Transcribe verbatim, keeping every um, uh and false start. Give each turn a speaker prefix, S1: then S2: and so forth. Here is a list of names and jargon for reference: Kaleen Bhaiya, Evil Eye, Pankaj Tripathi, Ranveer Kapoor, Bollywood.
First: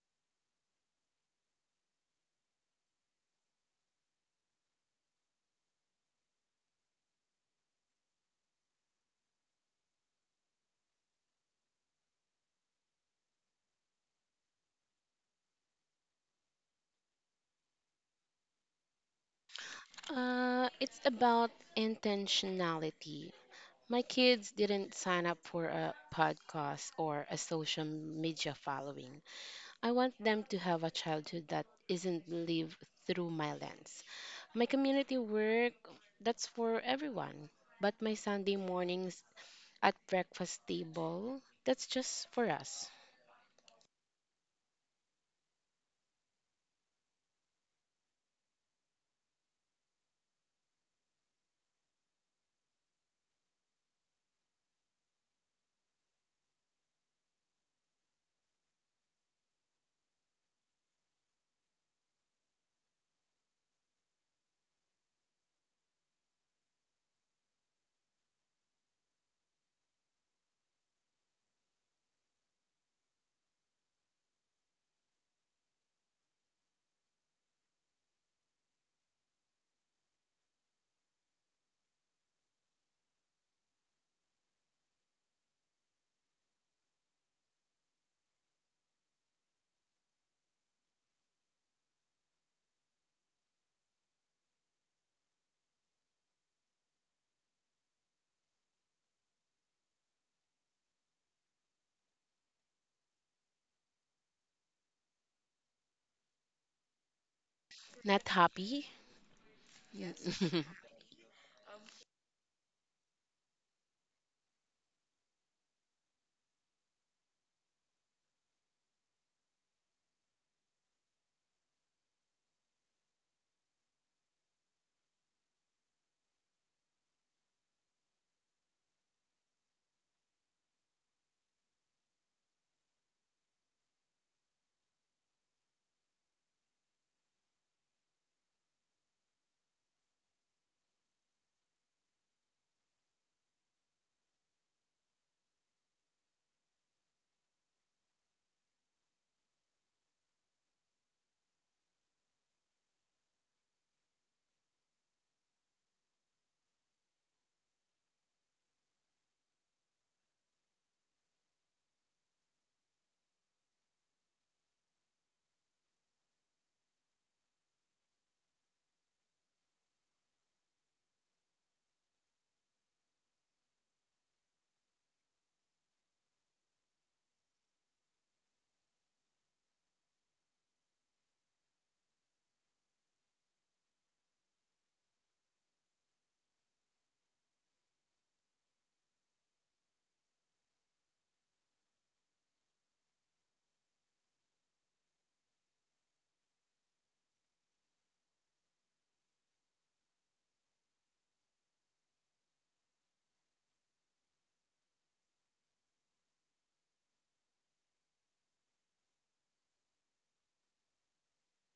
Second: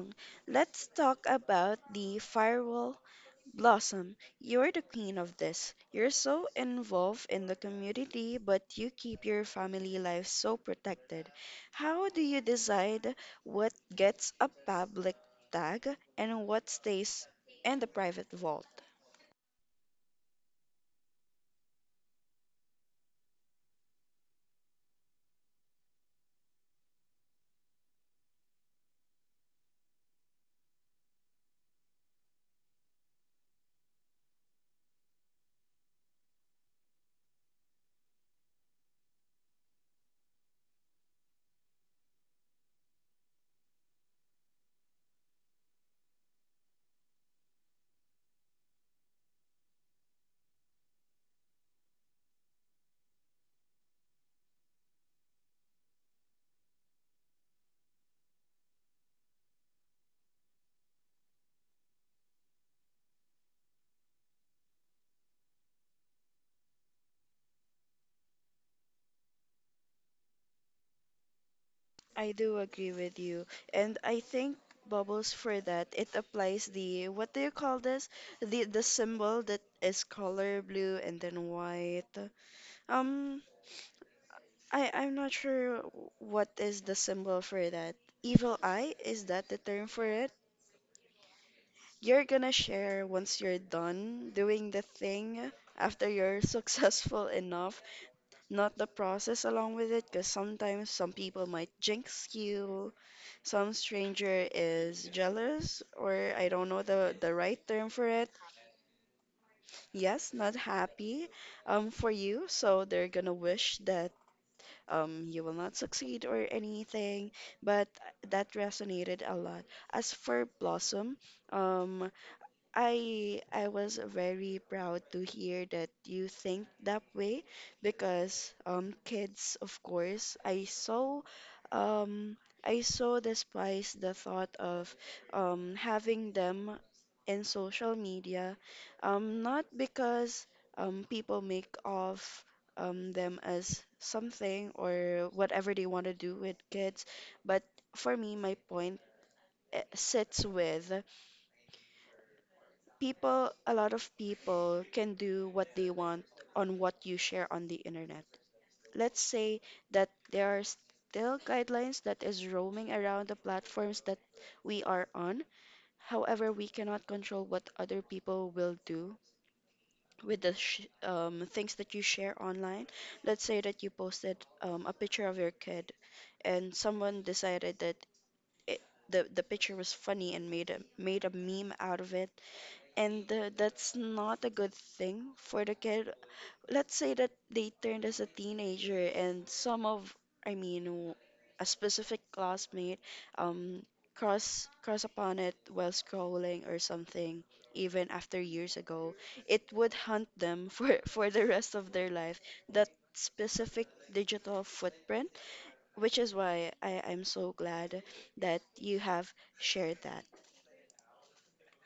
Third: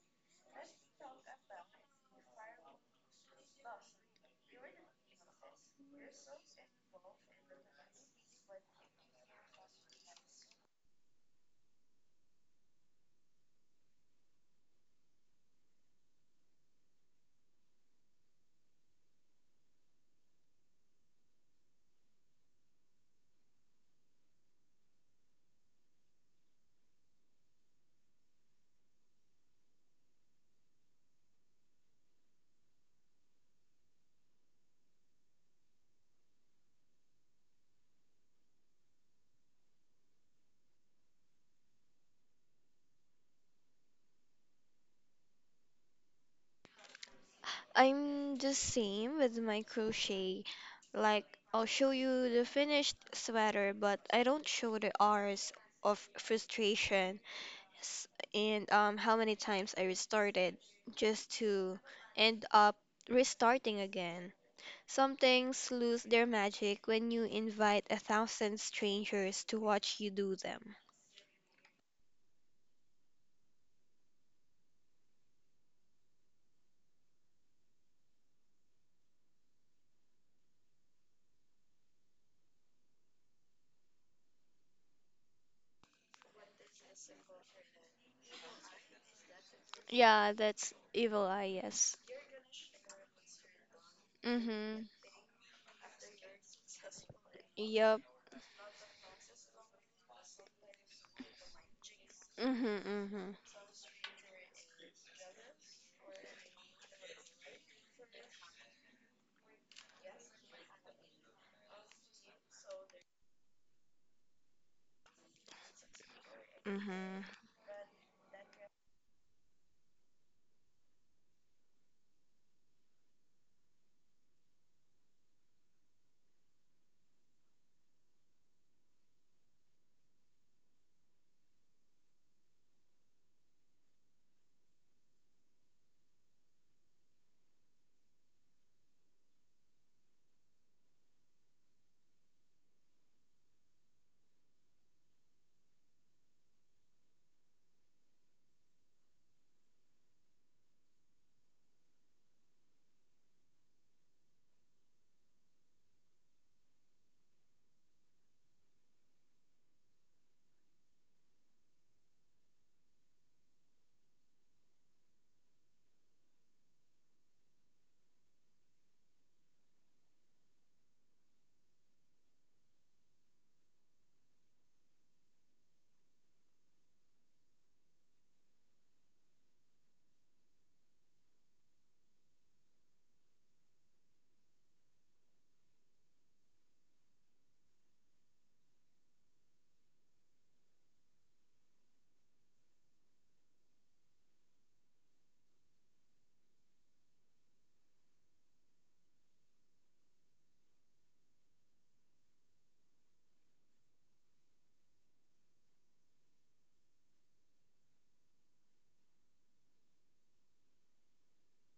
S1: let's talk about the firewall blossom. You're the queen of this. You're so involved in the community, but you keep your family life so protected. How do you decide what gets a public tag and what stays in the private vault?
S2: Uh, it's about intentionality. My kids didn't sign up for a podcast or a social media following. I want them to have a childhood that isn't lived through my lens. My community work, that's for everyone. But my Sunday mornings at breakfast table, that's just for us.
S3: I'm the same with my crochet. Like, I'll show you the finished sweater, but I don't show the hours of frustration s- and um, how many times I restarted just to end up restarting again. Some things lose their magic when you invite a thousand strangers to watch you do them.
S1: I do agree with you. And I think bubbles for that, it applies the what do you call this? The the symbol that is color blue and then white. Um I I'm not sure what is the symbol for that. Evil eye, is that the term for it?
S3: Yeah, that's Evil Eye, yes.
S1: You're gonna share once you're done doing the
S3: Mm-hmm.
S1: thing after you're successful enough,
S3: Yep.
S1: not the process along with it, because sometimes some people might jinx
S3: Mm-hmm,
S1: you.
S3: mm-hmm,
S1: Some stranger is jealous, or I don't know the the right term for
S2: Not
S1: it.
S2: happy?
S1: Yes,
S2: Yes.
S1: not happy um for you, so they're gonna wish that um you will not succeed or anything.
S3: mm-hmm.
S1: But that resonated a lot. As for Blossom, um I I was very proud to hear that you think that way because um kids of course I saw, um I so despise the thought of um having them in social media, um not because um people make of um them as something or whatever they want to do with kids. But for me my point, eh, sits with people. A lot of people can do what they want on what you share on the internet. Let's say that there are still guidelines that is roaming around the platforms that we are on. However, we cannot control what other people will do with the sh- um, things that you share online. Let's say that you posted, um, a picture of your kid and someone decided that it, the, the picture was funny and made a made a meme out of it, and uh, that's not a good thing for the kid. Let's say that they turned as a teenager, and some of, I mean, w- a specific classmate, um, cross cross upon it while scrolling or something, even after years ago, it would haunt them for for the rest of their life. That specific digital footprint, which is why I, I'm so glad that you have shared that.